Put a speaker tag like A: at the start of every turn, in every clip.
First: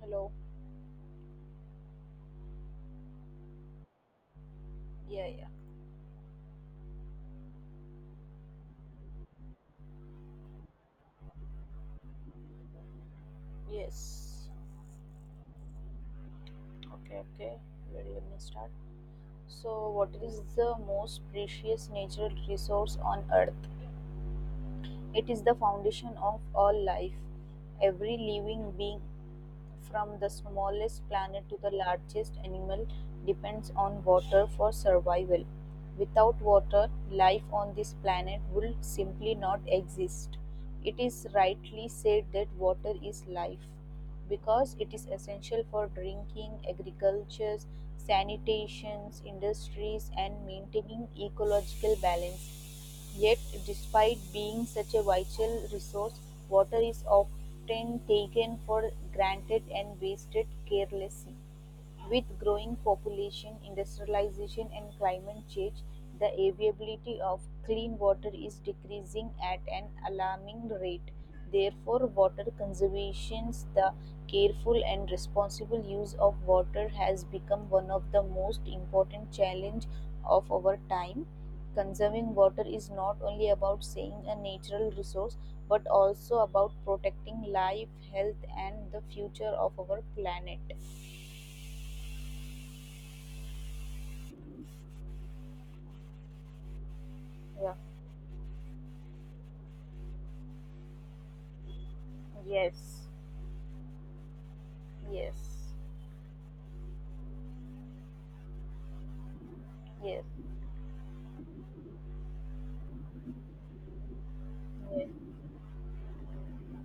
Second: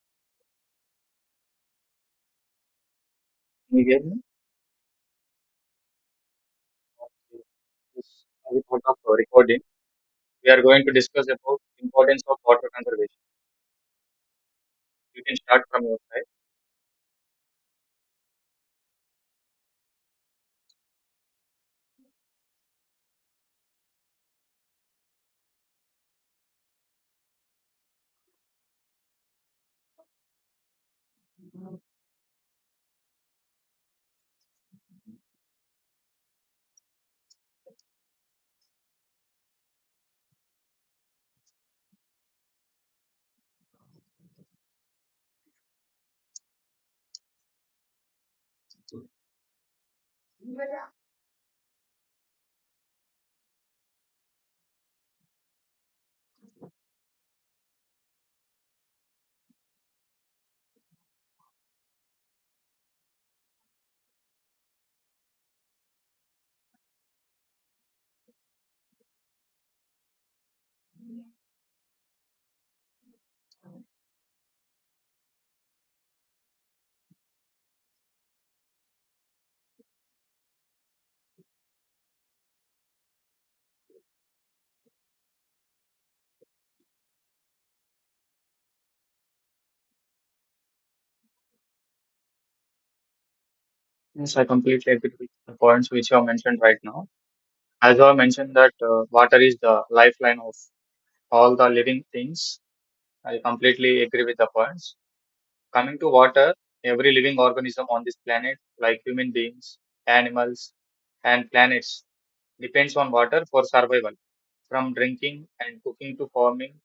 A: Hello.
B: Can you hear me?
A: Yeah, yeah.
B: Okay. This is part of our recording. We are going to discuss about importance of water conservation.
A: Yes.
B: You can start from your side.
A: Okay, okay. Where do me start? So, what is the most precious natural resource on earth? It is the foundation of all life. Every living being, from the smallest planet to the largest animal, depends on water for survival. Without water, life on this planet would simply not exist. It is rightly said that water is life because it is essential for drinking, agriculture, sanitations, industries, and maintaining ecological balance. Yet, despite being such a vital resource, water is often taken for granted and wasted carelessly. With growing population, industrialization, and climate change, the availability of clean water is decreasing at an alarming rate. Therefore, water conservation, the careful and responsible use of water, has become one of the most important challenges of our time. Conserving water is not only about saving a natural resource but also about protecting life, health, and the future of our planet.
B: Yes, I completely agree with the points which you have mentioned right now.
A: Yeah.
B: As you have mentioned that water is the lifeline of all the living things.
A: Yes.
B: I completely agree with the points.
A: Yes.
B: Coming to water, every living organism on this planet, like human beings,
A: Yes.
B: animals, and planets, depends on water for survival. From
A: Yes.
B: drinking and cooking to farming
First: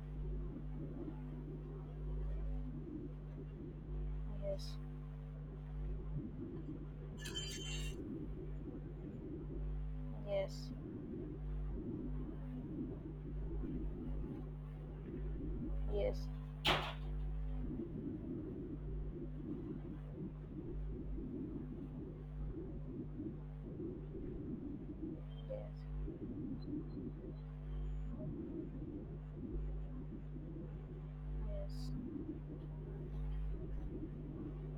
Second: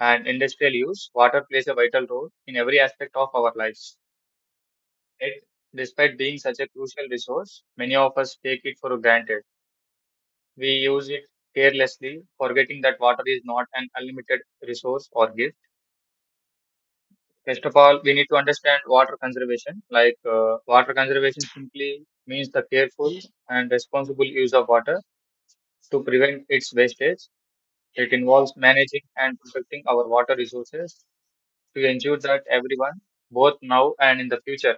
B: and industrial use, water plays a vital role in every aspect of our lives.
A: Yes.
B: Yet, despite being such a crucial resource, many of us take it for granted.
A: Yes.
B: We use it carelessly, forgetting that water is not an unlimited resource or gift.
A: Yes. Yes. Yes.
B: First of all, we need to understand water conservation. Like, water conservation simply means the careful and responsible use of water to prevent its wastage. It involves managing and protecting our water resources to ensure that everyone, both now and in the future,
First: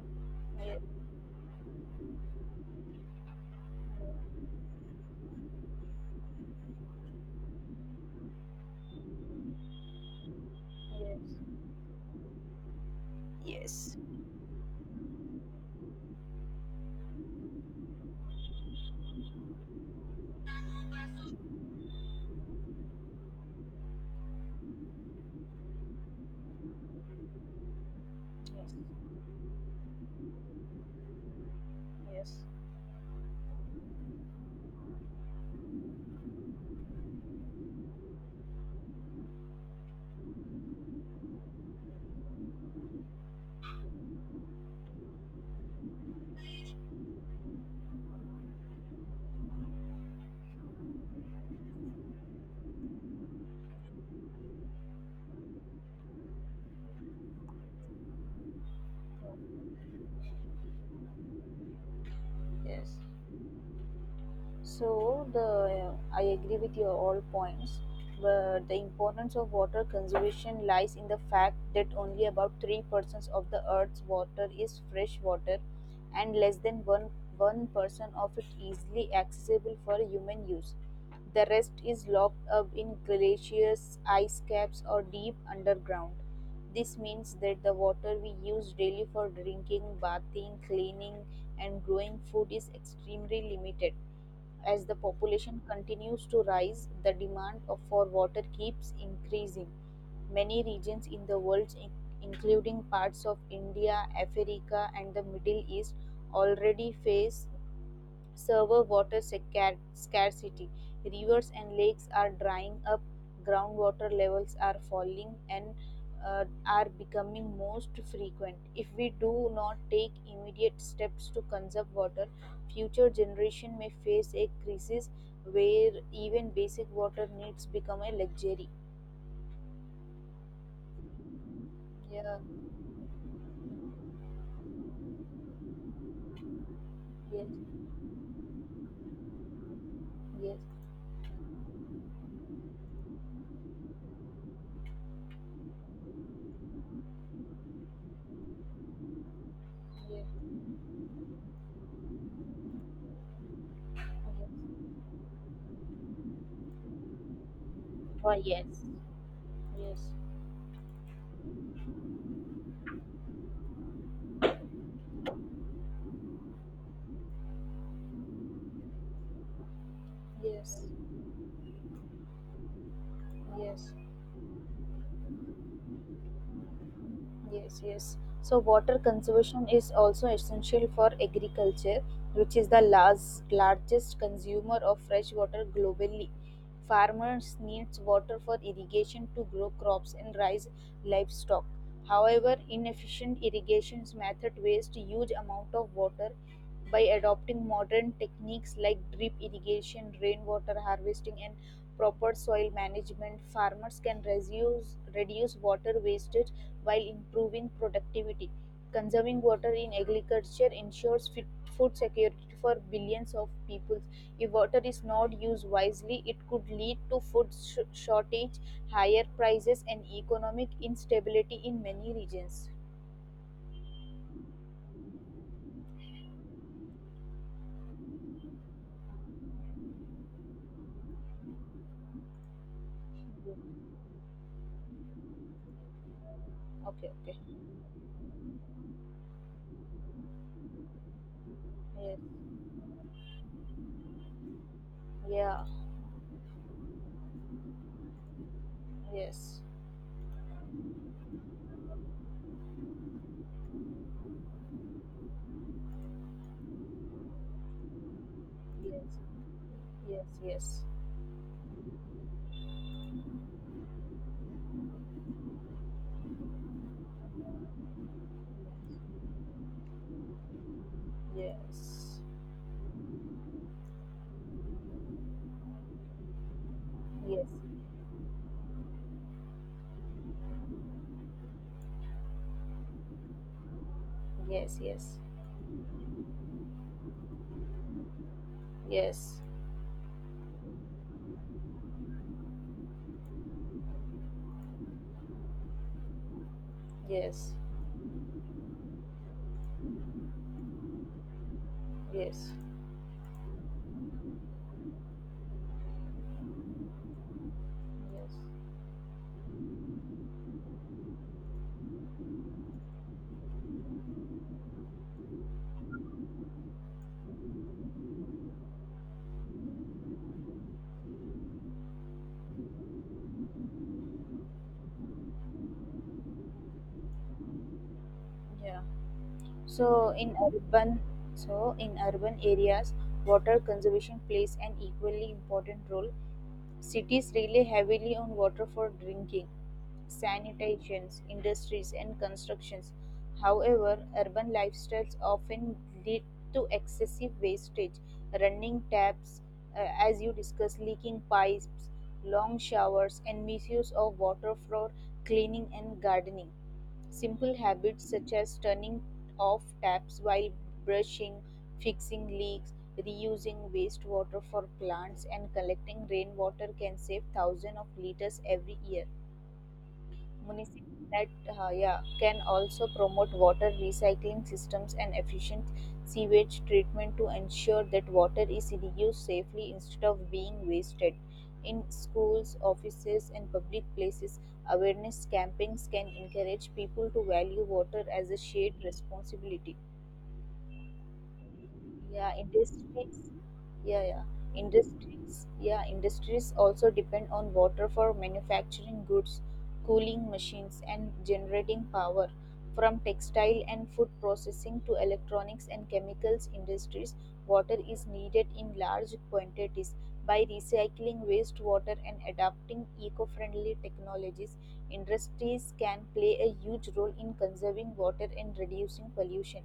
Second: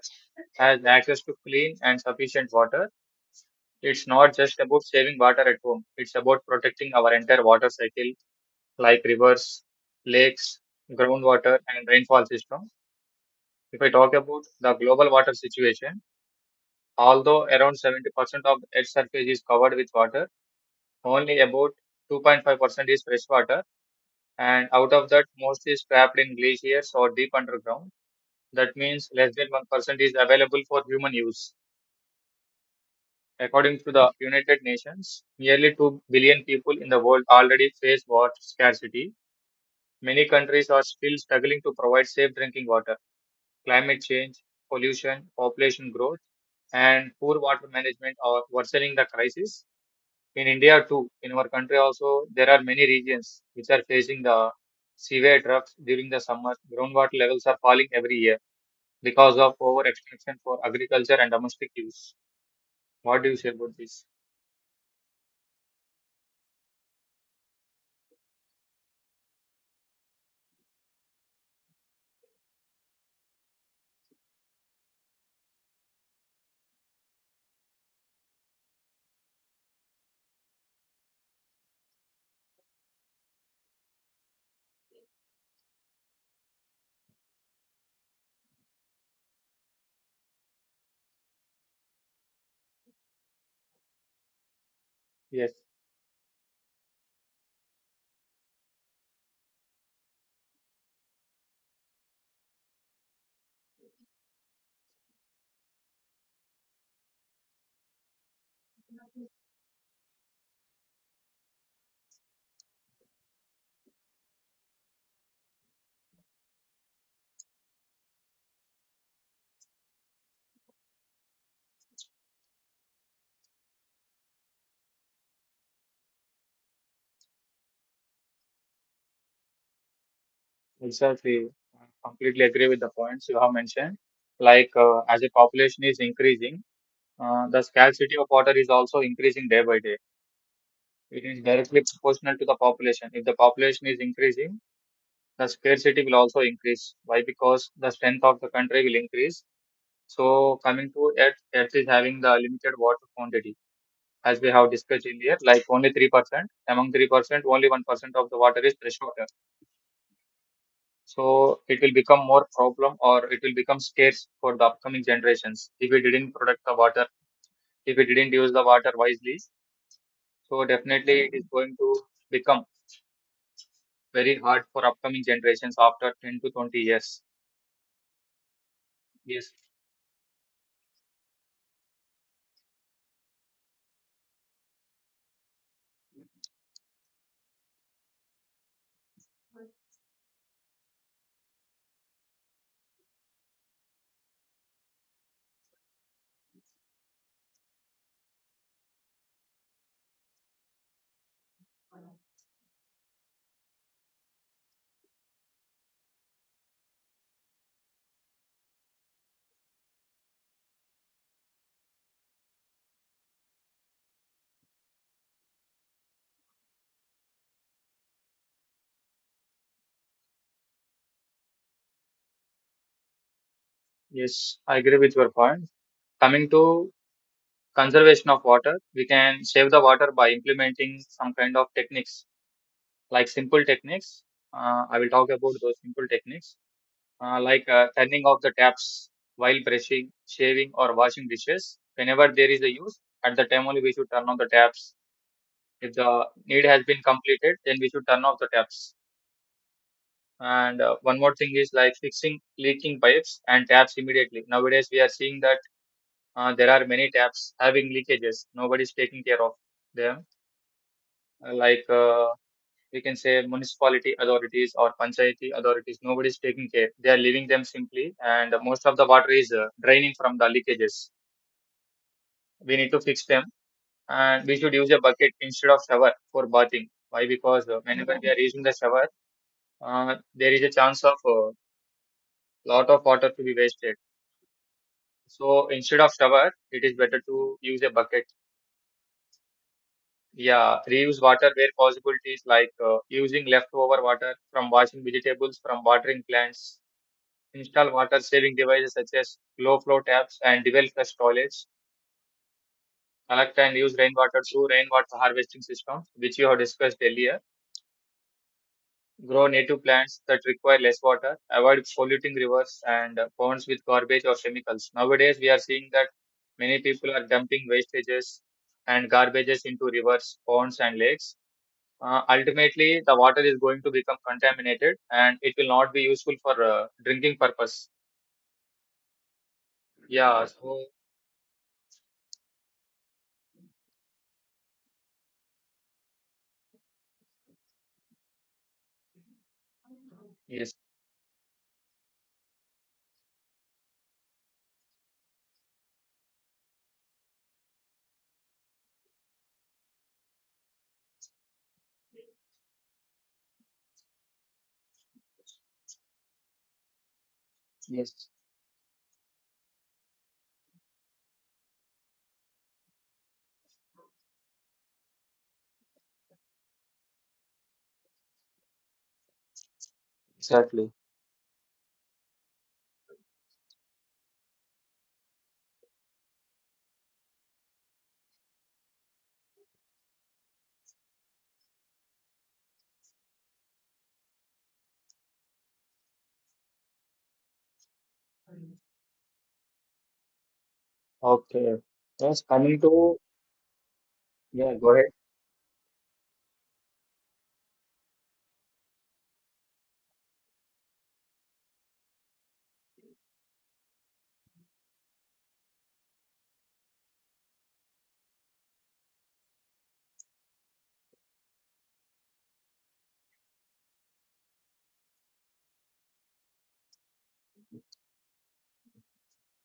B: has
A: Yes.
B: access to clean and sufficient water. It's not just about saving water at home, it's about protecting our entire water cycle, like rivers, lakes, groundwater,
A: Yes.
B: and rainfall system. If I
A: Yes.
B: talk about the global water situation, although around 70% of Earth's surface is covered with water, only about 2.5% is fresh water, and out of that, most is trapped in glaciers or deep underground.
A: Yes.
B: That means less than 1% is available for human use.
A: Yes.
B: According to the United Nations, nearly 2 billion people in the world already face water scarcity. Many countries are still struggling to provide safe drinking water. Climate change, pollution, population growth, and poor water management are worsening the crisis. In India, too, in our country also, there are many regions which are facing the severe droughts during the summer. Groundwater levels are falling every year because of overextraction for agriculture and domestic use.
A: Yes.
B: What do you say about this?
A: So the I agree with your all points, but the importance of water conservation lies in the fact that only about 3% of the Earth's water is fresh water, and less than one percent of it easily accessible for human use. The rest is locked up in glaciers, ice caps, or deep underground. This means that the water we use daily for drinking, bathing, cleaning, and growing food is extremely limited as the
B: Yes,
A: population continues to rise, the demand for water keeps increasing. Many regions in the world, including parts of India, Africa, and the Middle East, already face Server water scarcity. Rivers and lakes are drying up, groundwater levels are falling, and are becoming most frequent. If we do not take immediate steps to conserve water, future generation may face a crisis where even basic water needs become a luxury.
B: exactly. I
A: Yeah.
B: completely agree with the points you have mentioned. Like, as the population is increasing, the
A: Yes.
B: scarcity of water is also increasing day by day.
A: Yes.
B: It is directly proportional to the population. If the population is increasing, the scarcity will also increase. Why? Because the strength of the country will increase.
A: Yes.
B: So, coming to Earth, Earth is having the limited water quantity. As we have
A: Yes.
B: discussed earlier, like only 3%. Among 3%, only 1% of
A: Why
B: the water is
A: yes.
B: fresh water.
A: Yes.
B: So it will become more problem or it will become scarce for the upcoming generations if we didn't protect the water, if we didn't use the water wisely. So
A: Yes.
B: definitely it is going to become
A: Yes.
B: very hard for upcoming generations after 10 to 20 years.
A: Yes, yes. So water
B: Yes,
A: conservation is also essential for agriculture, which is the last, largest consumer of fresh water globally. Farmers need water for irrigation to grow crops and raise livestock. However, inefficient irrigation method waste huge amount of water by adopting modern techniques like drip irrigation, rainwater harvesting, and proper soil management, farmers can reduce water wastage while improving productivity. Conserving water in agriculture ensures fit, food security for billions of people. If water is not used wisely, it could lead to food shortage, higher prices, and economic instability in many regions.
B: yes, I agree with your point. Coming to conservation of water, we can save the water by implementing some kind of techniques like simple techniques. I will talk about those simple techniques,
A: Okay,
B: uh,
A: okay.
B: like uh, turning off the taps while brushing, shaving, or washing dishes.
A: Yeah,
B: Whenever there is a use, at the time only we should turn on the taps.
A: yeah.
B: If the need has been completed, then we should turn off the taps.
A: Yes.
B: And one more thing is like fixing leaking pipes and taps immediately. Nowadays, we are seeing that there are many taps having leakages. Nobody is
A: Yes,
B: taking care of them.
A: yes,
B: Like we can say municipality authorities or panchayati authorities nobody's taking care, they are leaving them simply, and most of the water is draining from the leakages.
A: yes,
B: We need to fix them, and we should use a bucket instead of shower for bathing. Why?
A: yes,
B: Because whenever we are using the shower, uh, there is a chance of a lot of water to be wasted.
A: yes, yes, yes,
B: So instead of shower, it is better to use a bucket.
A: yes,
B: Yeah, reuse water where possibilities, like using leftover water from washing vegetables, from watering plants.
A: yes,
B: Install water saving devices such as low flow taps and dual flush toilets.
A: yes,
B: Collect and use rainwater through rainwater harvesting systems, which you have discussed earlier.
A: yes.
B: Grow native plants that require less water. Avoid polluting rivers and ponds with garbage or chemicals. Nowadays, we are seeing that many people are dumping wastages and garbages into rivers, ponds, and lakes. Ultimately, the water is going to become contaminated and it will not be useful for drinking purpose.
A: Yeah. So in
B: Yeah, so
A: urban, so in urban areas, water conservation plays an equally important role. Cities rely heavily on water for drinking,
B: yes.
A: sanitations, industries, and constructions. However, urban lifestyles often lead to excessive wastage, running taps, as you discussed, leaking pipes, long showers, and misuse of water for cleaning and gardening. Simple habits
B: Yes.
A: such as turning off taps while brushing, fixing leaks, reusing wastewater for plants and collecting rainwater can save thousands of liters every year.
B: Exactly.
A: Municipalities that yeah, can also promote water recycling systems and efficient sewage treatment to ensure that water is reused safely instead of being wasted. In schools, offices, and public places, awareness campaigns can encourage people to value water as a shared responsibility.
B: Okay.
A: yeah
B: Yes, coming to,
A: industries yeah yeah
B: yeah, go ahead.
A: yeah industries also depend on water for manufacturing goods, cooling machines, and generating power. From textile and food processing to electronics and chemicals industries, water is needed in large quantities. By recycling wastewater and adopting eco-friendly technologies, industries can play a huge role in conserving water and reducing pollution.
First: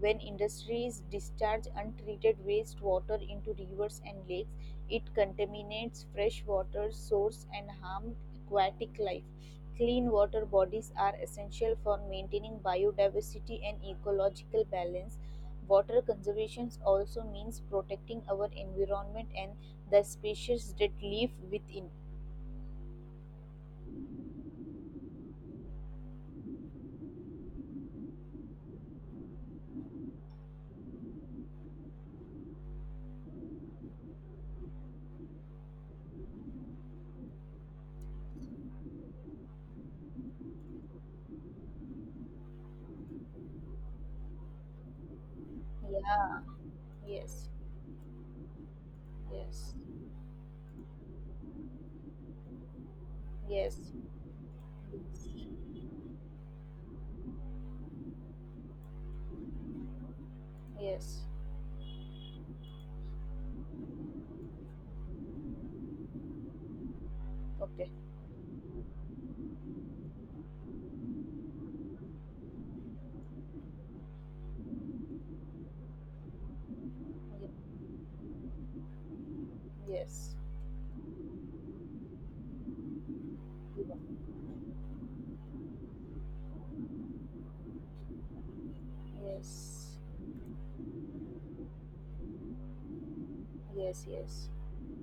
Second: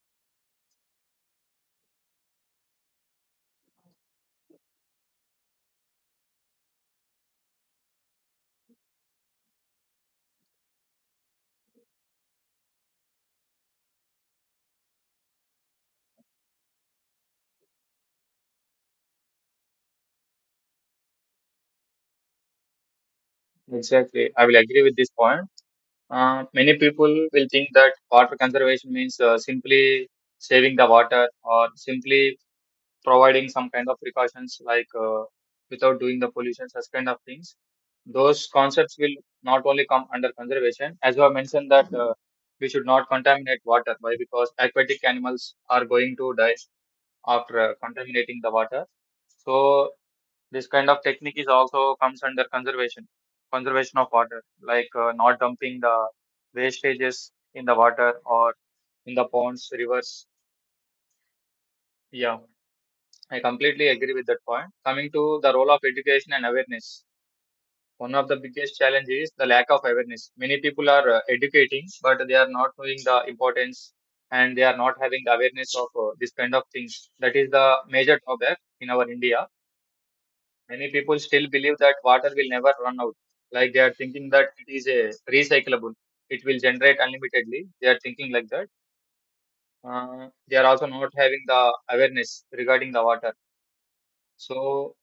A: When industries discharge untreated wastewater into rivers and lakes, it contaminates fresh water sources and harms aquatic life. Clean water bodies are essential for maintaining biodiversity and ecological balance. Water conservation also means protecting our environment and the species that live within.
B: Exactly. I will agree with this point. Many people will think that water conservation means simply saving the water or simply providing some kind of precautions like without doing the pollution, such kind of things. Those concepts will not only come under conservation, as you have mentioned that we should not contaminate water. Why? Because aquatic animals are going to
A: Yeah,
B: die
A: yes,
B: after contaminating the water. So
A: yes,
B: this kind of technique is also comes under conservation,
A: yes,
B: conservation of water, like not dumping the wastages in the water or in the ponds, rivers.
A: yes.
B: Yeah, I completely agree with that point. Coming to the role of education and awareness,
A: Okay.
B: one of the biggest challenges is the lack of awareness. Many people are educating, but they are not knowing the importance and they are not having the awareness of this kind of things. That
A: Ye-
B: is the major drawback in our India.
A: yes,
B: Many people still believe that water will never run out. Like, they are thinking that it is a recyclable. It will generate unlimitedly. They are thinking like that.
A: yes.
B: They are also not having the awareness regarding the water.
A: Yes, yes,
B: So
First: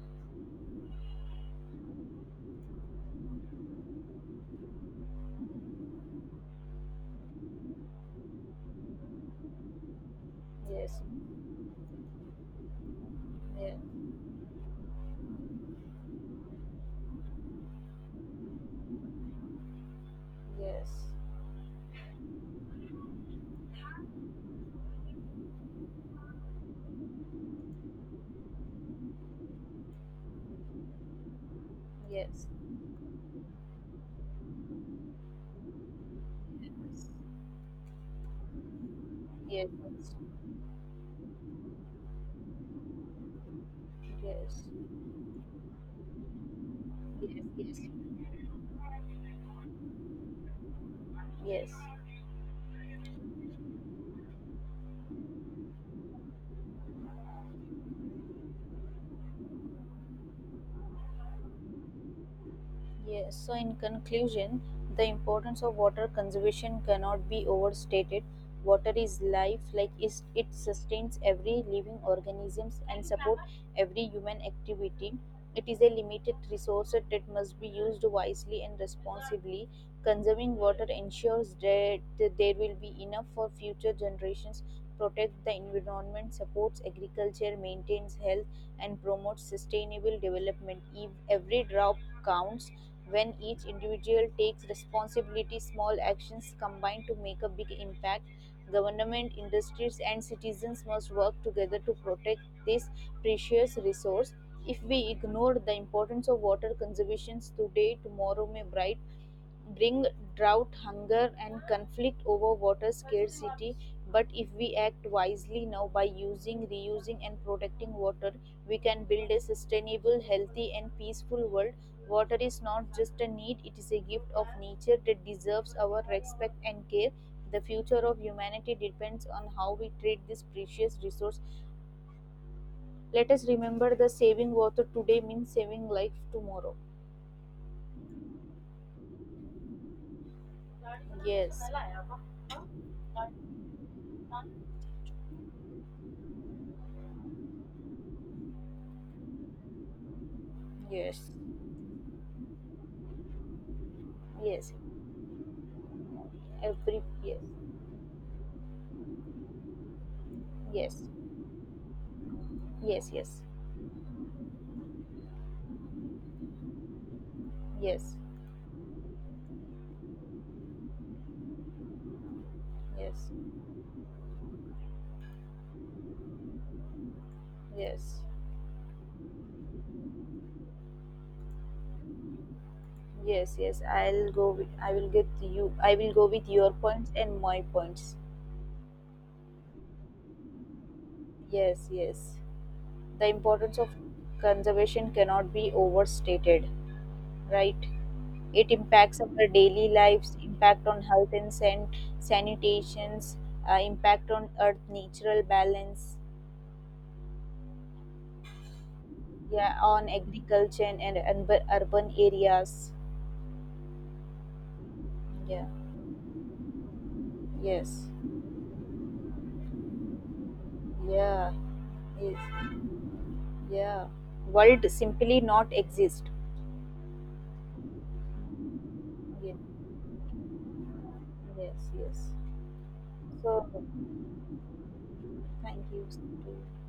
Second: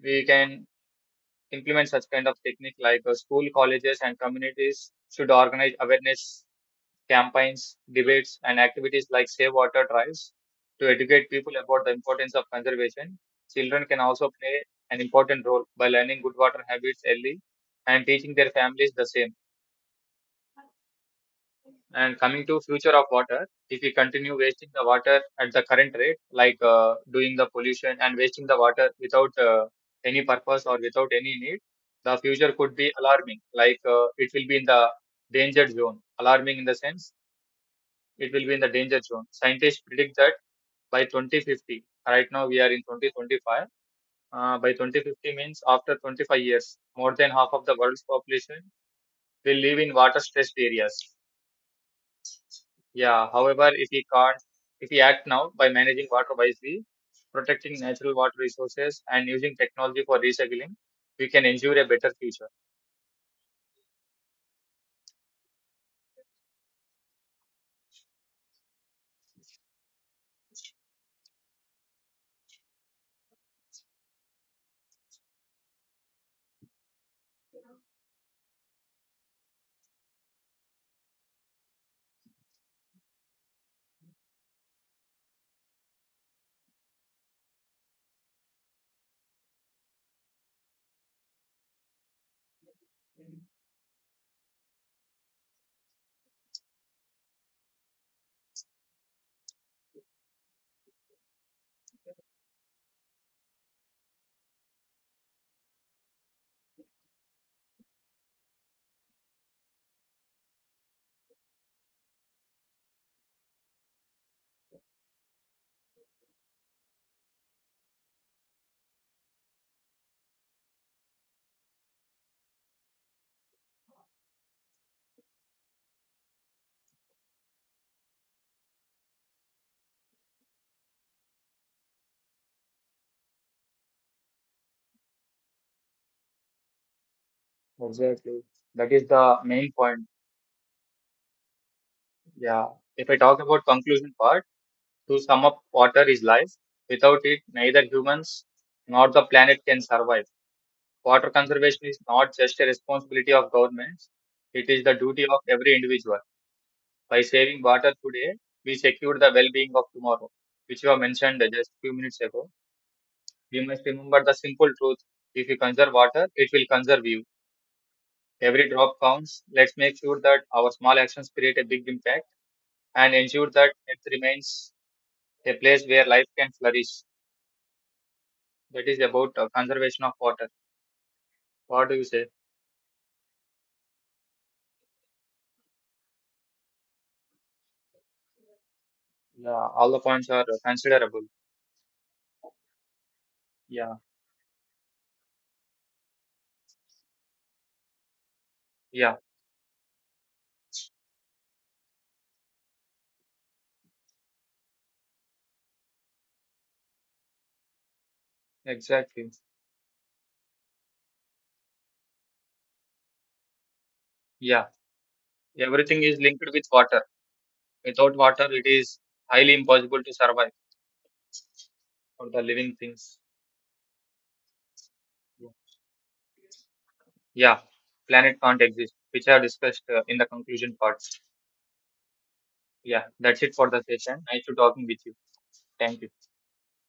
B: we can implement such kind of technique like school, colleges, and communities should organize awareness campaigns, debates, and activities like Save Water Drives to
A: yes,
B: educate people about the importance of conservation.
A: yeah,
B: Children can also play an important role by learning good water habits early and teaching their families the same.
A: yes,
B: And coming to future of water, if we continue wasting the water at the current rate, like doing the pollution and wasting the water without any purpose or without any need, the
A: yes,
B: future could be alarming. Like it will be in the danger zone, alarming in the
A: yes,
B: sense it will be in the danger zone.
A: yes,
B: Scientists predict that by 2050, right now we are in 2025,
A: yes,
B: by 2050 means after 25 years, more than
A: yes,
B: half of the
A: yes,
B: world's population will live in water stressed areas.
A: yes.
B: Yeah, however, if we act now by managing water wisely, protecting natural water resources, and using technology for recycling, we can ensure a better future.
A: Yes, so in conclusion, the importance of water conservation cannot be overstated. Water is life, like it sustains every living organisms and support every human activity. It is a limited resource that must be used wisely and responsibly. Conserving water ensures that there will be enough for future generations, protects the environment, supports agriculture, maintains health, and promotes sustainable development. If every drop counts, when each individual takes responsibility, small actions combine to make a big impact. Government, industries, and citizens must work together to protect this precious resource. If we ignore the importance of water conservation today, tomorrow may bright bring drought, hunger, and conflict over water scarcity. But if we act wisely now by using, reusing, and protecting water, we can build a sustainable, healthy, and peaceful world. Water is not just a need, it is a gift of nature that deserves our respect and care. The future of humanity depends on how we treat this precious resource. Let us remember that saving water today means saving life tomorrow.
B: Exactly. That is the main point.
A: Yes.
B: Yeah. If I talk about conclusion part, to sum up, water is life. Without it, neither humans nor the planet can survive.
A: Yes.
B: Water conservation is not just a responsibility of governments, it
A: Yes,
B: is the duty of every individual.
A: every
B: By
A: yes,
B: saving water today, we secure the well being of tomorrow, which you have
A: yes,
B: mentioned just a few minutes ago.
A: yes, yes,
B: We must remember the simple truth: if you conserve water, it will conserve you.
A: yes,
B: Every drop counts. Let's make sure that our small actions create a big impact and ensure that it remains a place where life can flourish.
A: yes,
B: That is about conservation of water. What do you say?
A: yes, yes, yes. I'll go with. I will get you. I will go with your points and my points.
B: Yeah, all the points are considerable.
A: Yes, yes. The importance of
B: Yeah,
A: conservation cannot be overstated, right? It
B: yeah,
A: impacts our daily lives, impact on health and sanitations, impact on earth natural balance,
B: exactly.
A: yeah, on agriculture and, urban areas.
B: Yeah,
A: Yeah.
B: everything is linked with water.
A: Yes.
B: Without water, it is highly impossible to survive
A: Yeah.
B: for
A: Yes.
B: the living things.
A: Yeah. World simply
B: Yeah,
A: not exist.
B: yeah, planet can't exist, which are
A: Yes.
B: discussed in the conclusion parts.
A: Yes. Yes.
B: Yeah, that's it for
A: So
B: the session. Nice to talking with you.
A: thank
B: Thank you.
A: you.